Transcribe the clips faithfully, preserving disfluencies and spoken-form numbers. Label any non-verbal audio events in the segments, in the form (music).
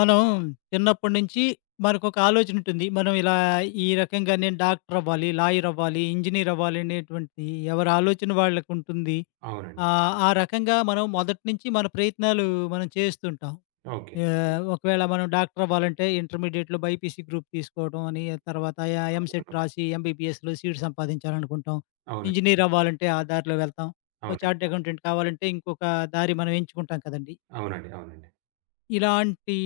మనం చిన్నప్పటి నుంచి మనకొక ఆలోచన ఉంటుంది. మనం ఇలా ఈ రకంగా నేను డాక్టర్ అవ్వాలి, లాయర్ అవ్వాలి, ఇంజినీర్ అవ్వాలి అనేటువంటి ఎవరి ఆలోచన వాళ్ళకుంటుంది. అవునండి. ఆహ్, ఆ ఆ రకంగా మనం మొదటి నుంచి మన ప్రయత్నాలు మనం చేస్తుంటాం. ఓకే. ఆహ్, ఒకవేళ మనం డాక్టర్ అవ్వాలంటే ఇంటర్మీడియేట్‌లో బైపీసీ గ్రూప్ తీసుకోవడం అని, తర్వాత య ఎంసెట్ రాసి ఎంబీబీఎస్‌లో సీట్ సంపాదించాలనుకుంటాం. అవును. ఇంజినీర్ అవ్వాలంటే ఆ దారిలో వెళ్తాం. ఒక చార్టర్డ్ అవునండి. అకౌంటెంట్ కావాలంటే ఇంకొక దారి మనం ఎంచుకుంటాం కదండీ! అవునండి. అవునండి. ఇలాంటి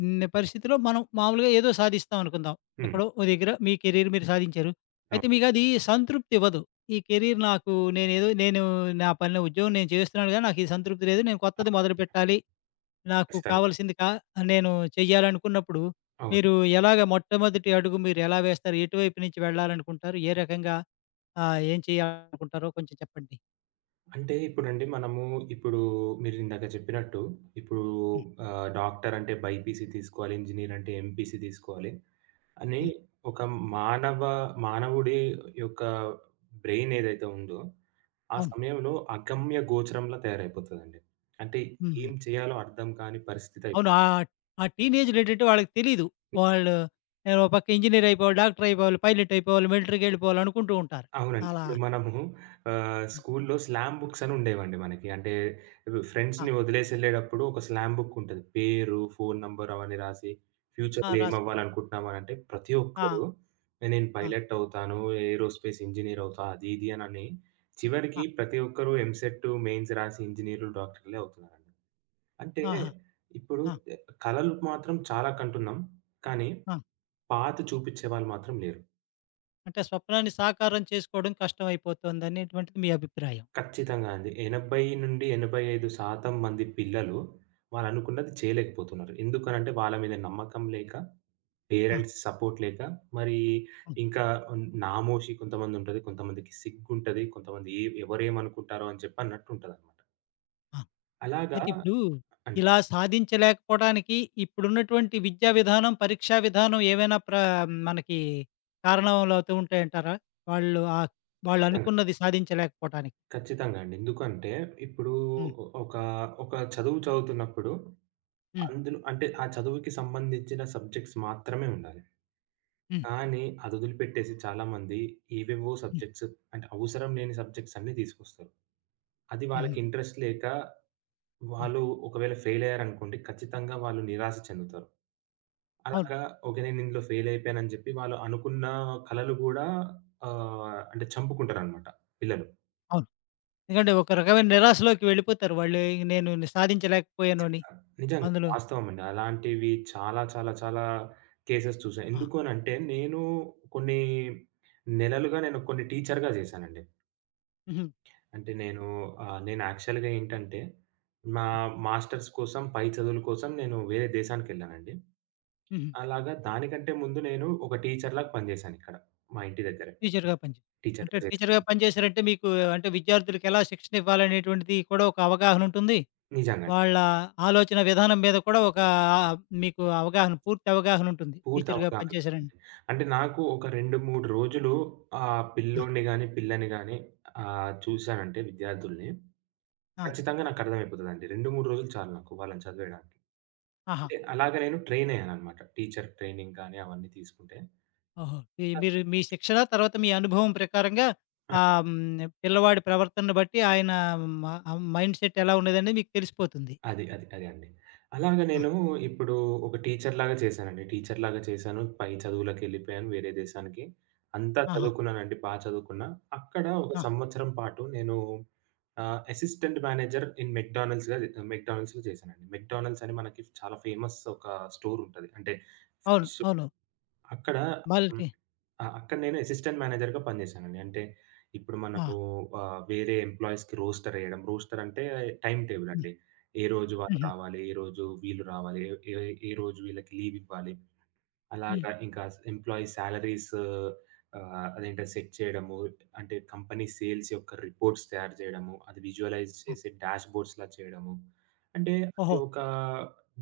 హ్మ్. పరిస్థితిలో మనం మామూలుగా ఏదో సాధిస్తాం అనుకుందాం. హ్మ్. ఎక్కడో ఓ దగ్గర మీ కెరీర్ మీరు సాధించారు. అయితే అవును. మీకది సంతృప్తి ఇవ్వదు. ఈ కెరీర్ నాకు నేనేదో నేను నా పనిలో ఉద్యోగం నేను చేస్తున్నాను గానీ, నాకు ఈ సంతృప్తి లేదు. నేను కొత్తది మొదలుపెట్టాలి. నాకు ఖచ్చితంగా. కావాల్సింది కా నేను చెయ్యాలనుకున్నప్పుడు అవును. మీరు ఎలాగ మొట్టమొదటి అడుగు మీరు ఎలా వేస్తారు? ఎటువైపు నుంచి వెళ్ళాలనుకుంటారు? ఏ రకంగా ఆహ్, ఏం చేయాలనుకుంటారో కొంచెం చెప్పండి? అంటే ఇప్పుడండి మనము ఇప్పుడు మీరిందాక చెప్పినట్టు ఇప్పుడు హ్మ్. ఆహ్, డాక్టర్ అంటే బైపీసీ తీసుకోవాలి, ఇంజినీర్ అంటే ఎంపీసీ తీసుకోవాలి అని హ్మ్. ఒక మానవ మానవుడి యొక్క బ్రెయిన్ ఏదైతే ఉందో, ఆ అవును. సమయంలో అగమ్య గోచరంలా తయారైపోతదండి. అంటే హ్మ్. ఏం చేయాలో అర్థం కాని పరిస్థితి అయిపోతుంది. అవును. ఆహ్, ఆ టీనేజ్‌లో ఏంటంటే వాళ్ళకి తెలీదు. వాళ్ళు నేను ఓ పక్క ఇంజినీర్ అయిపోవాలి, డాక్టర్ అయిపోవాలి, పైలట్ అయిపోవాలి, మిలిటరీకి వెళ్ళిపోవాలి అనుకుంటూ ఉంటారు. అవునండి. అలా ఇప్పుడు మనము ఆహ్, స్కూల్‌లో స్లామ్ బుక్స్ అని ఉండేవండి మనకి. అంటే ఆ! ఫ్రెండ్స్‌ని వదిలేసి ఎళ్ళేటప్పుడు ఒక స్లామ్ బుక్ ఉంటది. పేరు, ఫోను నంబర్ అవన్నీ రాసి ఆ! ఫ్యూచర్‌లో రాసుకు ఏమవ్వాలనుకుంటున్నాం అనంటే ప్రతి ఆ! ఒక్కరు నేను ఆ! పైలట్ అవుతాను, ఏరోస్పేస్ ఇంజినీర్ అవుతా అది ఇది అనని చివరికి ఆ! ప్రతి ఒక్కరు ఎంసెట్, మెయిన్స్ రాసి ఇంజినీర్‌లు, డాక్టర్‌లే అవుతున్నారండి. అంటే ఆహా! ఇప్పుడు ఆ! కలలు మాత్రం చాలా కంటున్నాం. కానీ ఆ! పాత్ చూపిచ్చేవాళ్ళు మాత్రం లేరు. అంటే స్వప్నాన్ని సాకారం చేసుకోవడం కష్టమైపోతుందనేటువంటిది మీ అభిప్రాయం. ఖచ్చితంగా అండి. ఎనభై-ఎనభై ఐదు శాతం మంది పిల్లలు వాళ్ళనుకున్నది చేయలేకపోతున్నారు. ఎందుకనంటే వాళ్ళ మీద నమ్మకం లేక, ఆ! పేరెంట్స్ సపోర్ట్ లేక, మరి హ్మ్. ఇంకా హ్మ్, నామోషి కొంతమందుంటది. కొంతమందికి సిగ్గుంటది. కొంతమంది ఏ ఎవరేమనుకుంటారో అని చెప్పి అన్నట్టుంటదనమాట. ఆ! అలాగా అయితే ఇప్పుడు అండి. ఇలా సాధించలేకపోవడానికి ఇప్పుడున్నటువంటి విద్యా విధానం, పరీక్షా విధానం ఏమైనా ప్ర మనకి కారణాలవుతూ ఉంటాయంటారా? వాళ్ళు ఆహ్, ఖచ్చితంగా. వాళ్ళనుకున్నది సాధించలేకపోవటానికి? ఖచ్చితంగా అండి. ఎందుకంటే ఇప్పుడు హ్మ్. ఒ ఒక ఒక చదువు చదువుతున్నప్పుడు హ్మ్. అందులో అంటే ఆ చదువుకి సంబంధించిన సబ్జెక్ట్స్ మాత్రమే ఉండాలి. హ్మ్. కానీ అదొదిలిపెట్టేసి చాలామంది ఏవేవో హ్మ్. సబ్జెక్ట్స్ అంటే అవసరం లేని సబ్జెక్ట్స్ అన్నీ తీసుకొస్తారు. అది హుహు. వాళ్ళకి ఇంట్రెస్ట్ లేక హ్మ్. వాళ్ళు ఒకవేళ ఫెయిల్ అయ్యారనుకోండి ఖచ్చితంగా వాళ్ళు నిరాశ చెందుతారు. అవును. అలాగా ఓకే. నేను ఇందులో ఫెయిల్ అయిపోయానని చెప్పి వాళ్ళు అనుకున్న కలలు గూడా ఆహ్, అంటే చంపుకుంటారనమాట పిల్లలు. అవును. ఎందుకంటే ఒక రకమైన నిరాశలోకి వెళ్ళిపోతారు వాళ్ళు. ఇంక నేను సాధించలేకపోయాను అని. నిజంగా అందులో వాస్తవం అండి. అలాంటివి చాలా చాలా చాలా కేసెస్ చూసా. ఆ! ఎందుకు అనంటే నేను కొన్ని నెలలుగా నేను కొన్ని టీచర్‌గా చేశానండి. హుహు. అంటే నేను ఆహ్, నేను యాక్చువల్‌గా ఏంటంటే, నా హ్మ్. మాస్టర్స్ కోసం, పై చదువుల కోసం నేను వేరే దేశానికెళ్ళానండి. హుహు. అలాగా దానికంటే ముందు నేను ఒక టీచర్‌లాగా పనిజేశానిక్కడ. మా ఇంటి దగ్గరే. టీచర్‌గా పనిచే అంటే టీచర్‌గా టీచర్‌గా చేశాను. పనిచేశారంటే మీకు అంటే విద్యార్థులకి ఎలా శిక్షణ ఇవ్వాలనేటువంటిది కూడా ఒక అవగాహన ఉంటుంది. నిజంగానే. వాళ్ళ ఆలోచన విధానం మీద కూడా ఒక ఆహ్, మీకు అవగాహన పూర్తి అవగాహన ఉంటుంది. పూర్తి టీచర్‌గా అవగాహన పనిచేశారండి. ఉందండి. అంటే నాకు ఒక రెండు, మూడు రోజులు ఆ ఆ! పిల్లోడిని గాని, పిల్లని గాని ఆహ్, చూశానంటే విద్యార్థుల్ని ఆ! ఖచ్చితంగా నాకర్థమైపోతదండి. రెండు, మూడు రోజులు చాలు నాకు వాళ్ళని చదివేయడానికి. ఆహా! అంటే అలాగ నేను ట్రైన్ అయ్యాననమాట. టీచర్ ట్రైనింగ్ కానీ అవన్నీ తీసుకుంటే. ఓహో! మీ మీరు మీ శిక్షణ తర్వాత మీ అనుభవం ప్రకారంగా ఆహ్, హ్మ్. పిల్లవాడి ప్రవర్తనను బట్టి ఆయన మ మైండ్‌సెట్ ఎలా ఉండేదనేది మీకు తెలిసిపోతుంది. అది. అది. అదే అండి. అలాగా ఆ! నేను ఇప్పుడు ఒక టీచర్‌లాగా చేశానండి. టీచర్‌లాగా చేశాను. పై చదువులకెళ్ళిపోయాను వేరే దేశానికి. అంతా ఆహా! చదువుకున్నానండి. బా చదువుకున్నా. అక్కడ ఒక ఆ! సంవత్సరం పాటు నేను ఆహ్, అసిస్టెంట్ మేనేజర్ ఇన్ మెక్‌డానల్డ్స్‌గా మెక్‌డానల్డ్స్‌లో చేశానండి. మెక్‌డానల్డ్స్ అని మనకి చాలా ఫేమస్ ఒక స్టోర్ ఉంటది. అంటే అవును. ఫుడ్స్ అవును. అక్కడ మల్టీ ఆ! అక్కడ నేను అసిస్టెంట్ మేనేజర్‌గా పనిజేశానండి. అంటే ఇప్పుడు ఆ! మనము ఆహ్, వేరే ఎంప్లాయీస్‌కి రోస్టర్ ఎయడం. రోస్టర్ అంటే టైమ్ టేబుల్ హ్మ్. అండి. ఏ రోజు వాళ్ళు హుహు. రావాలి, ఏ రోజు వీళ్ళు రావాలి, ఏ ఏ రోజు వీళ్ళకి లీవ్ ఇవ్వాలి. హ్మ్. అలాగా ఇంకా ఎంప్లాయీ సాలరీస్ ఆహ్, అదేంటది సెట్ చేయడము. అంటే కంపెనీ సేల్స్ యొక్క రిపోర్ట్స్ తయారు చేయడము. అది విజువలైజ్ ఆ! చేసి డాష్‌బోర్డ్స్‌లా చేయడము. అంటే అది ఓహో! ఒక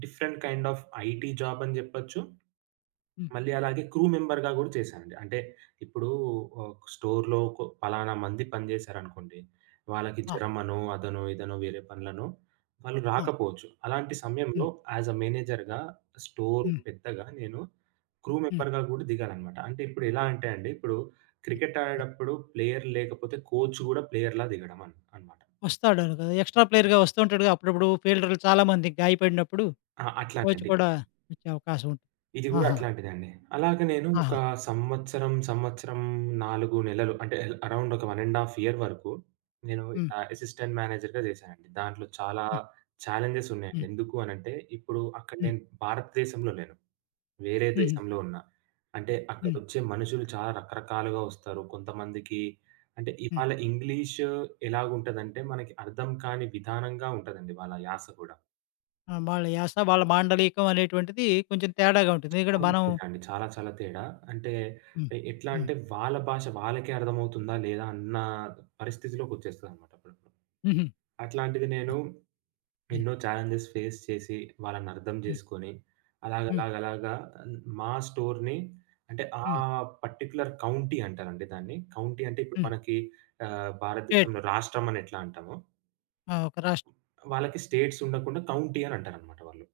different kind of IT job అని జెప్పొచ్చు. హ్మ్. మళ్ళీ అలాగే క్రూ మెంబర్‌గా గూడా చేశానండి. అంటే ఇప్పుడు ఆహ్, స్టోర్‌లో కొ పలానా మంది పనిజేశారనుకోండి. వాళ్ళకి ఆ! జ్వరమనో, అదనో, ఇదనో వేరే పనులనో వాళ్ళు ఆ! రాకపోవచ్చు. అలాంటి సమయంలో హ్మ్. యాస్ ఎ మేనేజర్‌గా స్టోర్ హ్మ్. పెద్దగా నేను క్రూ హ్మ్. మెంబర్‌గా గూడా దిగాననమాట. అంటే ఇప్పుడు ఎలా అంటే అండి, ఇప్పుడు క్రికెట్ హ్మ్. ఆడేటప్పుడు ప్లేయర్ లేకపోతే కోచ్ గూడా ప్లేయర్‌లా దిగడం అన్ అన్నమాట. వస్తాడాడు కదా! ఎక్స్‌ట్రా ప్లేయర్‌గా వస్తూ ఉంటాడుగా అప్పుడప్పుడు ఫీల్డర్‌లు చాలామంది గాయపడినప్పుడు ఆ! కోచ్ అట్లాంటండి. కూడా వచ్చే అవకాశం ఉంటుంది. ఇది గూడా ఆహా! అట్లాంటిదండి. అలాగ నేను ఆహా! ఒక సంవత్సరం, సంవత్సరం నాలుగు నెలలు అంటే అరౌండ్ ఒక ఒకటి ½ ఇయర్ వరకు నేను హ్మ్. ఇట్లా అసిస్టెంట్ మేనేజర్‌గా చేశానండి. దాంట్లో చాలా హ్మ్. ఛాలెంజెస్ ఉన్నాయండి. హ్మ్. ఎందుకు అనంటే ఇప్పుడు అక్కడ హ్మ్. నేను భారతదేశంలో లేను. వేరే హుహు. దేశంలో ఉన్నా. అంటే హ్మ్. అక్కడొచ్చే మనుషులు చాలా రకరకాలుగా వస్తారు. కొంతమందికి అంటే హ్మ్. ఇవాళ ఇంగ్లీష్ ఎలాగుంటదంటే మనకి అర్థం కాని విధానంగా ఉంటదండి వాళ్ళ యాస కూడా. ఆ! వాళ్ళ యాస, వాళ్ళ మాండలికం అనేటువంటిది కొంచెం తేడాగా ఉంటుంది. ఇక్కడ అవును మనం అండి. చాలా చాలా తేడా. అంటే హ్మ్. ఎ ఎట్లా హ్మ్. అంటే వాళ్ళ భాష వాళ్ళకే అర్థమవుతుందా? లేదా? అన్న పరిస్థితిలోకొచ్చేస్తదనమాట అప్పుడప్పుడు. హుహు. అట్లాంటిది ఆ! నేను హ్మ్. ఎన్నో ఛాలెంజెస్ ఫేస్ చేసి వాళ్ళని అర్థం హ్మ్. జేసుకొని హ్మ్. అలాగలాగలాగా ఆహ్, మా స్టోర్‌ని అంటే ఆ హ్మ్. పర్టిక్యులర్ కౌంటీ అంటారండి దాన్ని. కౌంటీ అంటే ఇప్పుడు హ్మ్. మనకి ఆహ్, స్టేట్. భారతదేశంలో రాష్ట్రం అని ఎట్లా అంటామో ఆ! ఒక రాష్ట్రం. వాళ్ళకి స్టేట్స్ ఉండకుండా కౌంటీ అని అంటారనమాట వాళ్ళు.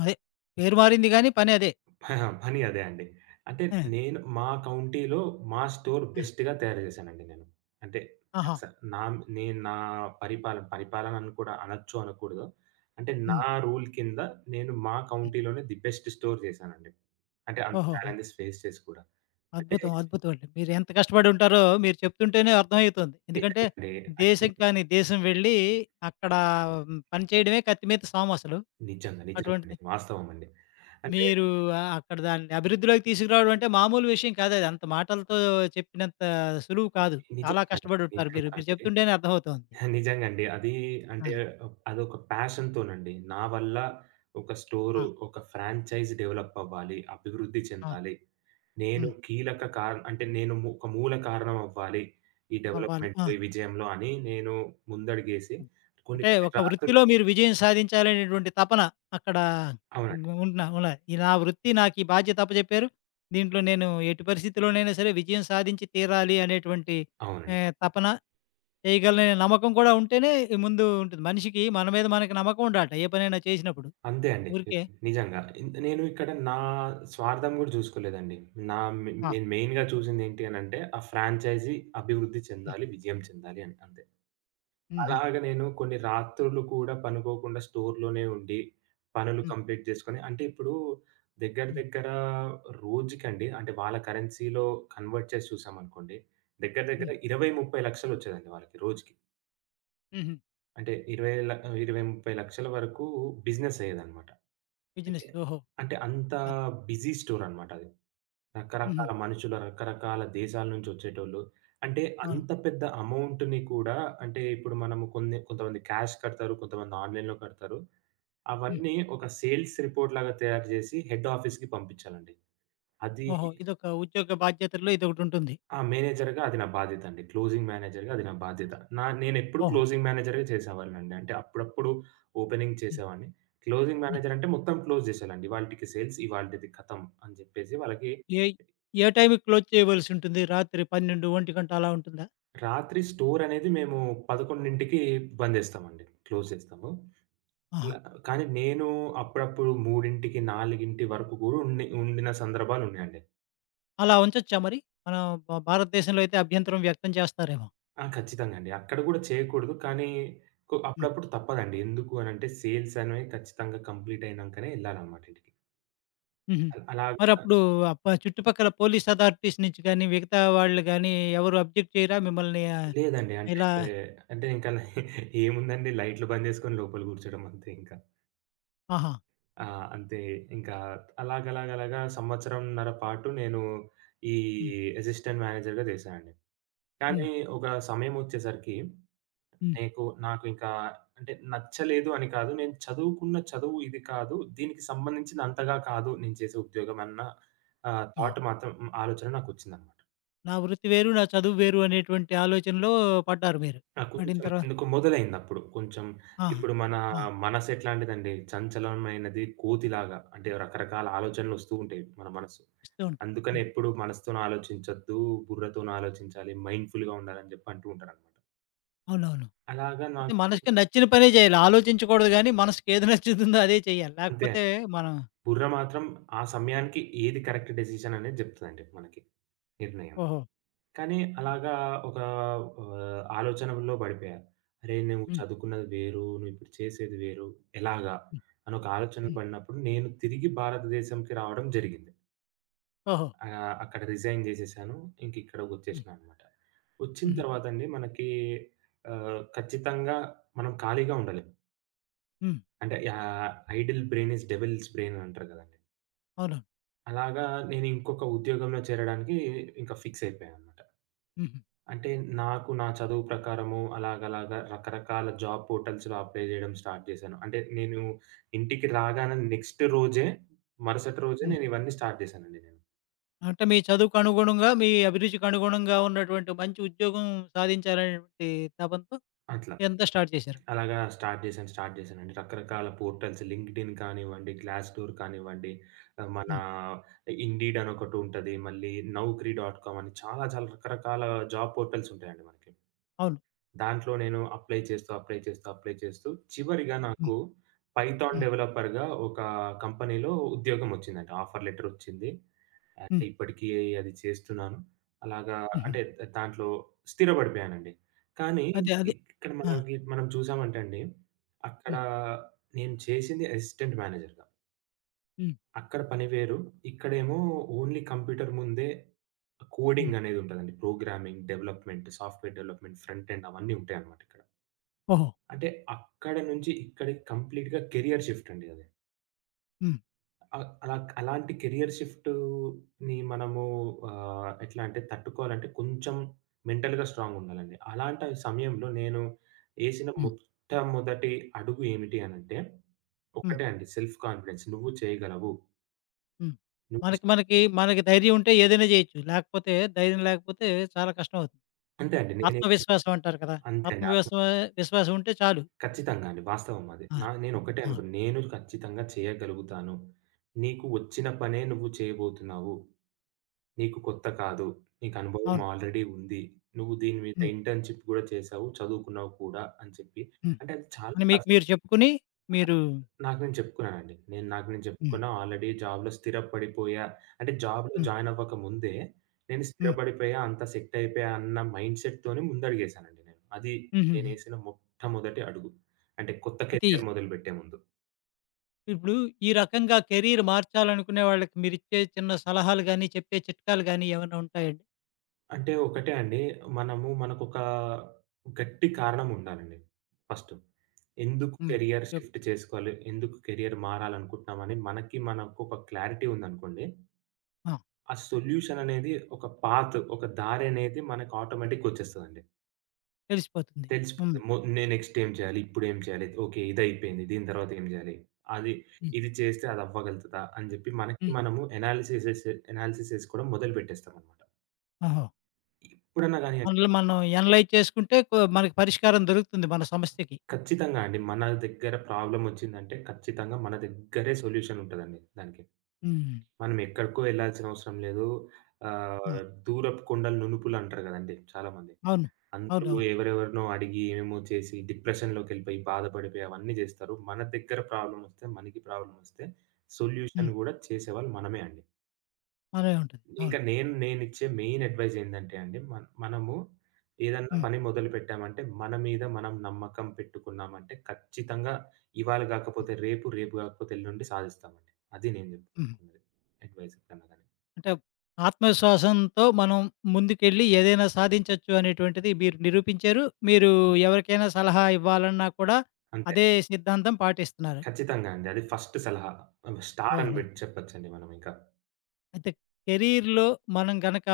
అదే పేరు మారింది గానీ పని అదే. అహా! పని అదే అండి. అంటే ఆ! నేను మా కౌంటీలో మా స్టోర్ ఆ! బెస్ట్‌గా తయారు చేశానండి నేను. అంటే ఆహా! స నా నేను నా పరిపాలన పరిపాలన అని కూడా అనొచ్చో అనకూడదో. అంటే నా హ్మ్. రూల్ కింద నేను మా హ్మ్. కౌంటీలోనే ది బెస్ట్ స్టోర్ చేశానండి. అంటే అంత ఓహోహో! చాలెంజెస్ ఫేస్ చేసి కూడా. అంటే అద్భుతం. అద్భుతం అండి. మీరు ఎంత కష్టపడి ఉంటారో మీరు చెప్తుంటేనే అర్థమవుతుంది. ఎందుకంటే నిజంగండి. అంటే దేశం కాని దేశం వెళ్ళి అక్కడ పనిచేయడమే కత్తి మీద సామసలు. నిజంగా అటువంటిది నిజంగండి. వాస్తవం అండి. అంటే మీరు ఆహ్, అక్కడ దాన్ని అభివృద్ధిలోకి తీసుకురావడం అంటే మామూలు విషయం కాదది. అంత మాటలతో చెప్పినంత సులువు కాదు. చాలా నిజంగా అండి. కష్టపడుంటారు నిజంగా మీరు. మీరు అండి. చెప్తుంటేనే అర్థమవుతోంది. నిజంగండి. అది ఆ! అంటే ఆహ్, అదొక ప్యాషన్‌తోనండి. నా వల్ల ఒక స్టోరు, ఆ! ఒక ఫ్రాంచైజ్ డెవలప్ అవ్వాలి, అభివృద్ధి అవును. చెందాలి. నేను హ్మ్. కీలక కారణం అంటే నేను ము ఒక మూల కారణం అవ్వాలి. ఈ అవ్వాలి. డెవలప్‌మెంట్‌లో, ఆ! ఈ విజయంలో అని నేను ముందడుగేసి హ్మ్. కొన్ని అంటే కొన్ని ఒక రాత్రులు వృత్తిలో మీరు విజయం సాధించాలనేటువంటి తపన అక్కడ అవునండి. ఉన్న ఉన్న ఈ నా వృత్తి నాకు ఈ బాధ్యత అప్పజెప్పారు. దీంట్లో నేను ఎట్టి పరిస్థితిలోనైనా సరే విజయం సాధించి తీరాలి అనేటువంటి అవునండి. ఆహ్, తపన చేయగలననే నమ్మకం కూడా ఉంటేనే ముందు ఉంటుంది. మనిషికి మన మీద మనకి నమ్మకం ఉండాలట ఏ పనైనా చేసినప్పుడు. అంతే అండి. ఊరికే. నిజంగా. ఇంత్ నేను ఇక్కడ నా స్వార్థం గూడా చూసుకోలేదండి. నా మె ఆ! నేను మెయిన్‌గా చూసిందేంటి అనంటే, ఆ ఫ్రాంచైజీ అభివృద్ధి హ్మ్. చెందాలి, విజయం చెందాలి అని అంతే. హుహు. అలాగ నేను కొన్ని రాత్రులు కూడా పనుకోకుండా స్టోర్‌లోనే ఉండి, పనులు హ్మ్. కంప్లీట్ చేసుకొని అంటే ఇప్పుడు దగ్గర హ్మ్. దగ్గర రోజుకండి అంటే వాళ్ళ కరెన్సీలో కన్వర్ట్ చేసి చూసామనుకోండి. దగ్గర దగ్గర హ్మ్. ఇరవై, ముప్పై లక్షలొచ్చేదండి వాళ్ళకి రోజుకి. హుహు. అంటే ఇరవై ల ఇరవై, ముప్పై లక్షల వరకు బిజినెస్ అయ్యేదనమాట. అంటే బిజినెస్. ఓహో! అంటే అంత యాహ్! బిజీ స్టోర్ అనమాట అది. హుహు. రకరకాల మనుషులు, రకరకాల దేశాల నుంచి వచ్చేటోళ్ళు. అంటే అవును. అంత పెద్ద అమౌంట్‌ని కూడా అంటే ఇప్పుడు మనము కొన్ని కొంతమంది క్యాష్ కడతారు. కొంతమంది ఆన్‌లైన్‌లో కడతారు. హ్మ్. అవన్నీ ఒక సేల్స్ రిపోర్ట్ లాగా తయారు చేసి హెడ్ ఆఫీస్‌కి పంపించాలండి. అది ఓహో! ఇదొక ఉద్యోగ బాధ్యతల్లో ఇదొకటుంటుంది. ఆ! మేనేజర్‌గా అది నా బాధ్యత అండి. క్లోజింగ్ మేనేజర్‌గా అది నా బాధ్యత. నా నేనెప్పుడు ఓహో! క్లోజింగ్ మేనేజర్‌గా చేసేవాడినండి. అంటే అప్పుడప్పుడు ఓపెనింగ్ హ్మ్. చేసేవాడిని. క్లోజింగ్ హ్మ్. మేనేజర్ అంటే మొత్తం క్లోజ్ చేసేయాలండి. ఇవాల్టికి సేల్స్, ఇవాల్టిది ఖతం అని చెప్పేసి వాళ్ళకి ఏ ఏ టైంకి క్లోజ్ చేయవలసుంటుంది? రాత్రి పన్నెండు, ఒకటి అలా ఉంటుందా? రాత్రి స్టోర్ అనేది మేము పదకొండుకి బంద్ చేస్తామండి. క్లోజ్ చేస్తాము. ఆహా! అలా కానీ నేను అప్పుడప్పుడు మూడు, నాలుగు వరకు కూడా ఉండి ఉండిన సందర్భాలున్నాయండి. అలా ఉంచొచ్చా మరి? మన భా భారతదేశంలో అయితే అభ్యంతరం వ్యక్తం చేస్తారేమో! ఆ! ఖచ్చితంగా అండి. అక్కడ గూడా చేయకూడదు. కానీ కొ హ్మ్. అప్పుడప్పుడు తప్పదండి. ఎందుకు అనంటే సేల్స్ అనేవి ఖచ్చితంగా కంప్లీట్ అయినంకనే ఎళ్ళాలన్నమాట ఇంటికి. హుహు. అల్ అలా మరప్పుడు అప్ చుట్టుపక్కల పోలీస్ అథారిటీస్ నుంచి గాని, మిగతా వాళ్ళు గాని ఎవరు అబ్జెక్ట్ చేయరా మిమ్మల్ని ఆహ్, లేదండి. ఇలా? అంటే, అంటే ఇంకా (laughs) ఏముందండి లైట్లు బంద్ జేసుకొని లోపల గూర్చోవడం అంతే ఇంకా. ఆహా! ఆ! అంతే ఇంకా అలాగలాగలాగా సంవత్సరంన్నర పాటు నేను ఈ హ్మ్. అసిస్టెంట్ మేనేజర్‌గా చేశానండి. హ్మ్. కానీ ఒక సమయమొచ్చేసరికి హ్మ్. నీకు నాకు ఇంకా అంటే నచ్చలేదు అని కాదు. నేను చదువుకున్న చదువు ఇది కాదు. దీనికి సంబంధించింది అంతగా కాదు నేను చేసే ఉద్యోగం అన్న ఆహ్, ఓహో! థాట్ మాత్రం ఆలోచన నాకొచ్చిందనమాట. నా వృత్తి వేరు, నా చదువు వేరు అనేటువంటి ఆలోచనలో పడ్డారు మీరు. నాకు పడిన కొంచెం తర్వాత ఎందుకో మొదలైందప్పుడు. కొంచెం ఆహా! ఇప్పుడు మన ఆ! మనసు ఎట్లాంటిదండి చంచలమైనది కోతిలాగా. అంటే రకరకాల ఆలోచనలొస్తూ ఉంటాయి మన మనసు. ఇస్తూ ఉంటాయి. అందుకని హ్మ్. ఎప్పుడు మనసుతోని ఆలోచించొద్దు, బుర్రతోని ఆలోచించాలి, మైండ్‌ఫుల్‌గా ఉండాలని జెప్పి అంటూ ఉంటారనమాట. అవునవును. అలాగా అయితే నాకు మనసుకి నచ్చిన పనే చేయాలి. ఆలోచించకూడదు గానీ, మనసుకేది నచ్చుతుందో అదే చేయాలి. అంతే. లేకపోతే మనం బుర్ర మాత్రం ఆ సమయానికి ఏది కరెక్ట్ డెసిషన్ అనేది జెప్తదండి మనకి నిర్ణయం. ఓహో! కానీ అలాగా ఒక ఆహ్, ఆలోచనలో పడిపోయా. అరే! నువ్వు హ్మ్. చదువుకున్నది వేరు, నువ్విప్పుడు చేసేది వేరు, ఎలాగా హ్మ్. అని ఒక ఆలోచన హ్మ్. పడినప్పుడు నేను తిరిగి భారతదేశంకి రావడం జరిగింది. ఓహో! ఆహ్, అక్కడ రిజైన్ జేసేసాను. ఇంక హ్మ్. ఇక్కడికొచ్చేసినా అనమాట. వచ్చిన హుహు. తర్వాత అండి మనకి ఆహ్, ఖచ్చితంగా మనం ఖాళీగా ఉండలేం. హ్మ్. అంటే ఆహ్, idle brain is devil's brain అంటారు గదండీ! అవునవును. అలాగా నేనింకొక ఉద్యోగంలో చేరడానికి ఇంకా ఫిక్స్ అయిపోయాననమాట. హుహు. అంటే నాకు నా చదువు ప్రకారము అలాగలాగా రకరకాల జాబ్ పోర్టల్స్‌లో అప్లై చేయడం స్టార్ట్ చేశాను. అంటే నేను ఇంటికి రాగానే నెక్స్ట్ రోజే, మరుసటి రోజే హ్మ్. నేనివన్నీ స్టార్ట్ చేశానండి నేను. అంటే మీ చదువుకు అనుగుణంగా, మీ అభిరుచికి అనుగుణంగా ఉన్నటువంటి మంచి ఉద్యోగం సాధించాలనేటువంటి తపనతో అట్లా. ఇదంతా స్టార్ట్ చేశారు. అలాగా స్టార్ట్ చేశాను, స్టార్ట్ చేశానండి. రకరకాల పోర్టల్స్ లింక్డ్ఇన్ కానివ్వండి, గ్లాస్‌డోర్ కానివ్వండి, ఆహ్, మన హ్మ్. ఇండీడ్ అని ఒకటుంటది. మళ్ళీ నౌకరీ డాట్ కామ్ అని చాలా చాలా రకరకాల జాబ్ పోర్టల్స్ ఉంటాయండి మనకి. అవును. దాంట్లో నేను అప్లై చేస్తూ, అప్లై చేస్తూ, అప్లై చేస్తూ చివరిగా హ్మ్. నాకు పైథాన్ హ్మ్. డెవలపర్‌గా ఒక కంపెనీలో ఉద్యోగం వచ్చిందండి. ఆఫర్ లెటర్ వచ్చింది. అంటే హ్మ్. ఇప్పటికీ అది చేస్తున్నాను. అలాగా హుహు. అంటే దాంట్లో స్థిరపడిపోయానండి. కానీ అదే. అదే. ఇక్కడ ఆ! మనకి మనం చూసామంటే అండి, అక్కడ హ్మ్. నేను చేసింది అసిస్టెంట్ మేనేజర్‌గా. హ్మ్. అక్కడ పని వేరు. ఇక్కడేమో ఓన్లీ కంప్యూటర్ ముందే హ్మ్. కోడింగ్ అనేది ఉంటదండి. Programming, development, software development, front end అవన్నీ ఉంటాయన్నమాట ఇక్కడ. ఓహో! అంటే అక్కడ నుంచి ఇక్కడికి కంప్లీట్‌గా కెరియర్ షిఫ్ట్ అండి అది. హ్మ్. ఆహ్, అలా అలాంటి కెరియర్ షిఫ్ట్‌ని మనము ఆహ్, ఎట్లా అంటే తట్టుకోవాలంటే కొంచెం మెంటల్‌గా స్ట్రాంగ్ ఉండాలండి. అలాంటి సమయంలో నేను ఏసిన హ్మ్. మొట్టమొదటి అడుగు ఏమిటి అనంటే, హ్మ్. ఒకటే అండి సెల్ఫ్ కాన్ఫిడెన్స్ నువ్వు చేయగలవు. హ్మ్. నువ్వు చే మనకి మనకి మనకి ధైర్యం ఉంటే ఏదైనా చేయొచ్చు. లేకపోతే ధైర్యం లేకపోతే చాలా కష్టమవుతుంది. అంతే అండి. నేనే ఆత్మవిశ్వాసం అంటారు కదా! అంతే అండి. ఆత్మ ఆత్మవిశ్వ విశ్వాసం ఉంటే చాలు. ఖచ్చితంగా అండి. వాస్తవం అది. ఆ! నా నేను ఒకటే ఆ! అనుకున్నా. నేను ఖచ్చితంగా చేయగలుగుతాను. నీకు వచ్చిన పనే నువ్వు చేయబోతున్నావు. నీకు కొత్త కాదు. నీకు అనుభవం అవును. ఆల్రెడీ ఉంది. నువ్వు దీని మీద హ్మ్. ఇంటర్న్‌షిప్ గూడా చేశావు. చదువుకున్నావు కూడా అని చెప్పి. హ్మ్. అంటే అది చాలా అని మీకు కస్ మీరు చెప్పుకొని మీరు నాకు నేను చెప్పుకున్నానండి. నేను నాకు నేను హ్మ్. చెప్పుకున్నా ఆల్రెడీ జాబ్‌లో స్థిరపడిపోయా. అంటే జాబ్‌లో హ్మ్. జాయిన్ అవ్వక ముందే నేను హ్మ్. స్థిరపడిపోయా, అంతా సెట్ అయిపోయా అన్న మైండ్‌సెట్‌తోనే ముందడుగేశానండి నేను. అది హుహుహు. నేనేసిన మొట్టమొదటి అడుగు. అంటే కొత్త అయితే కెరియర్ మొదలుపెట్టే ముందు. ఇప్పుడు ఈ రకంగా కెరీర్ మార్చాలనుకునే వాళ్ళకి మీరిచ్చే చిన్న సలహాలు గాని, చెప్పే చిట్కాలు గాని ఏమైనా ఉంటాయండి? అంటే ఒకటే అండి. మనము మనకొక గట్టి కారణం ఉండాలండి ఫస్ట్. ఎందుకు హ్మ్. కెరియర్ ఉద్యోగం షిఫ్ట్ చేసుకోవాలి? ఎందుకు కెరియర్ మారాలనుకుంటున్నామని మనకి మనకు ఒక క్లారిటీ ఉందనుకోండి. ఆ! ఆ సొల్యూషన్ అనేది ఒక పాత్, ఒక దారి అనేది మనకు ఆటోమేటిక్‌గా వచ్చేస్తదండి. తెలిసిపోతుంది. తెలిసిపోతుంది. హ్మ్. మొ నేను నెక్స్ట్ ఏం చేయాలి? ఇప్పుడు ఏం చేయాలి? ఓకే. ఇదయిపోయింది. దీని తర్వాత ఏం చేయాలి? అది హ్మ్. ఇది చేస్తే అది అవ్వగలుగుతదా? అని చెప్పి మనకి హ్మ్. మనము ఎనాలిసిస్ ఎసే ఎనాలిసిస్ చేసుకోవడం మొదలు పెట్టేస్తామనమాట. ఓహో! ఎప్పుడన్నా గాని మనల్ని మనం ఎనలైజ్ చేసుకుంటే కొ మనకి పరిష్కారం దొరుకుతుంది మన సమస్యకి. ఖచ్చితంగా అండి. మన దగ్గర ప్రాబ్లమొచ్చిందంటే, ఖచ్చితంగా మన దగ్గరే సొల్యూషన్ ఉంటదండి దానికి. హ్మ్. మనం ఎక్కడికో ఎళ్ళాల్సిన అవసరం లేదు. ఆహ్, హ్మ్. దూరపు కొండలు నునుపులంటారు గదండీ చాలామంది. అవును. అందరూ అవునవును. ఎవరెవరినో అడిగి, ఏమేమో చేసి, డిప్రెషన్‌లోకెళ్ళిపోయి, బాధపడిపోయి అవన్నీ జేస్తారు. మన దగ్గర ప్రాబ్లమొస్తే, మనకి ప్రాబ్లమొస్తే సొల్యూషన్ హ్మ్. గూడా చేసేవాళ్ళు మనమే అండి. అలాగే ఉంటుంది. ఇంకా అవును. నేను నేనిచ్చే మెయిన్ అడ్వైస్ ఏందంటే అండి, మన మనము ఏదన్నా హ్మ్. పని మొదలుపెట్టామంటే, మన మీద మనం నమ్మకం పెట్టుకున్నామంటే, ఖచ్చితంగా ఇవాళ హ్మ్. గాకపోతే రేపు, రేపు గాకపోతే ఎల్లుండి సాధిస్తామండి. అది నేను హుహు. జెప్పాలనుకున్నది. అడ్వైస్ కన్నా గాని. అంటే ఆత్మవిశ్వాసంతో మనం ముందుకెళ్ళి ఏదైనా సాధించొచ్చు అనేటువంటిది మీరు నిరూపించారు. మీరు ఎవరికైనా సలహా ఇవ్వాలన్నా కూడా అంతే. అదే సిద్ధాంతం పాటిస్తున్నారు. ఖచ్చితంగా అండి. అది ఫస్ట్ సలహా. ఆహ్, స్టార్ అని ఓహో! బెట్ చెప్పొచ్చండి మనం ఇంకా. అయితే కెరీర్‌లో మనం గనక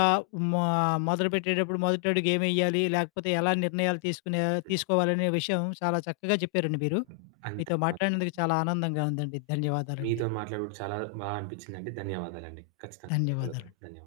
మా మొదలుపెట్టేటప్పుడు మొదటడుగు ఏమెయ్యాలి? లేకపోతే ఎలా నిర్ణయాలు తీసుకునే తీసుకోవాలనే విషయం చాలా చక్కగా చెప్పారండి మీరు. అంతే. మీతో మాట్లాడినందుకు చాలా ఆనందంగా ఉందండి. ధన్యవాదాలండి. మీతో మాట్లాడి గూడా చాలా బా అనిపిచ్చిందండి. ధన్యవాదాలండి. ఖచ్చితంగా మళ్ళీ కలుద్దాం. ధన్యవాదాలు. ధన్యవాదాలు.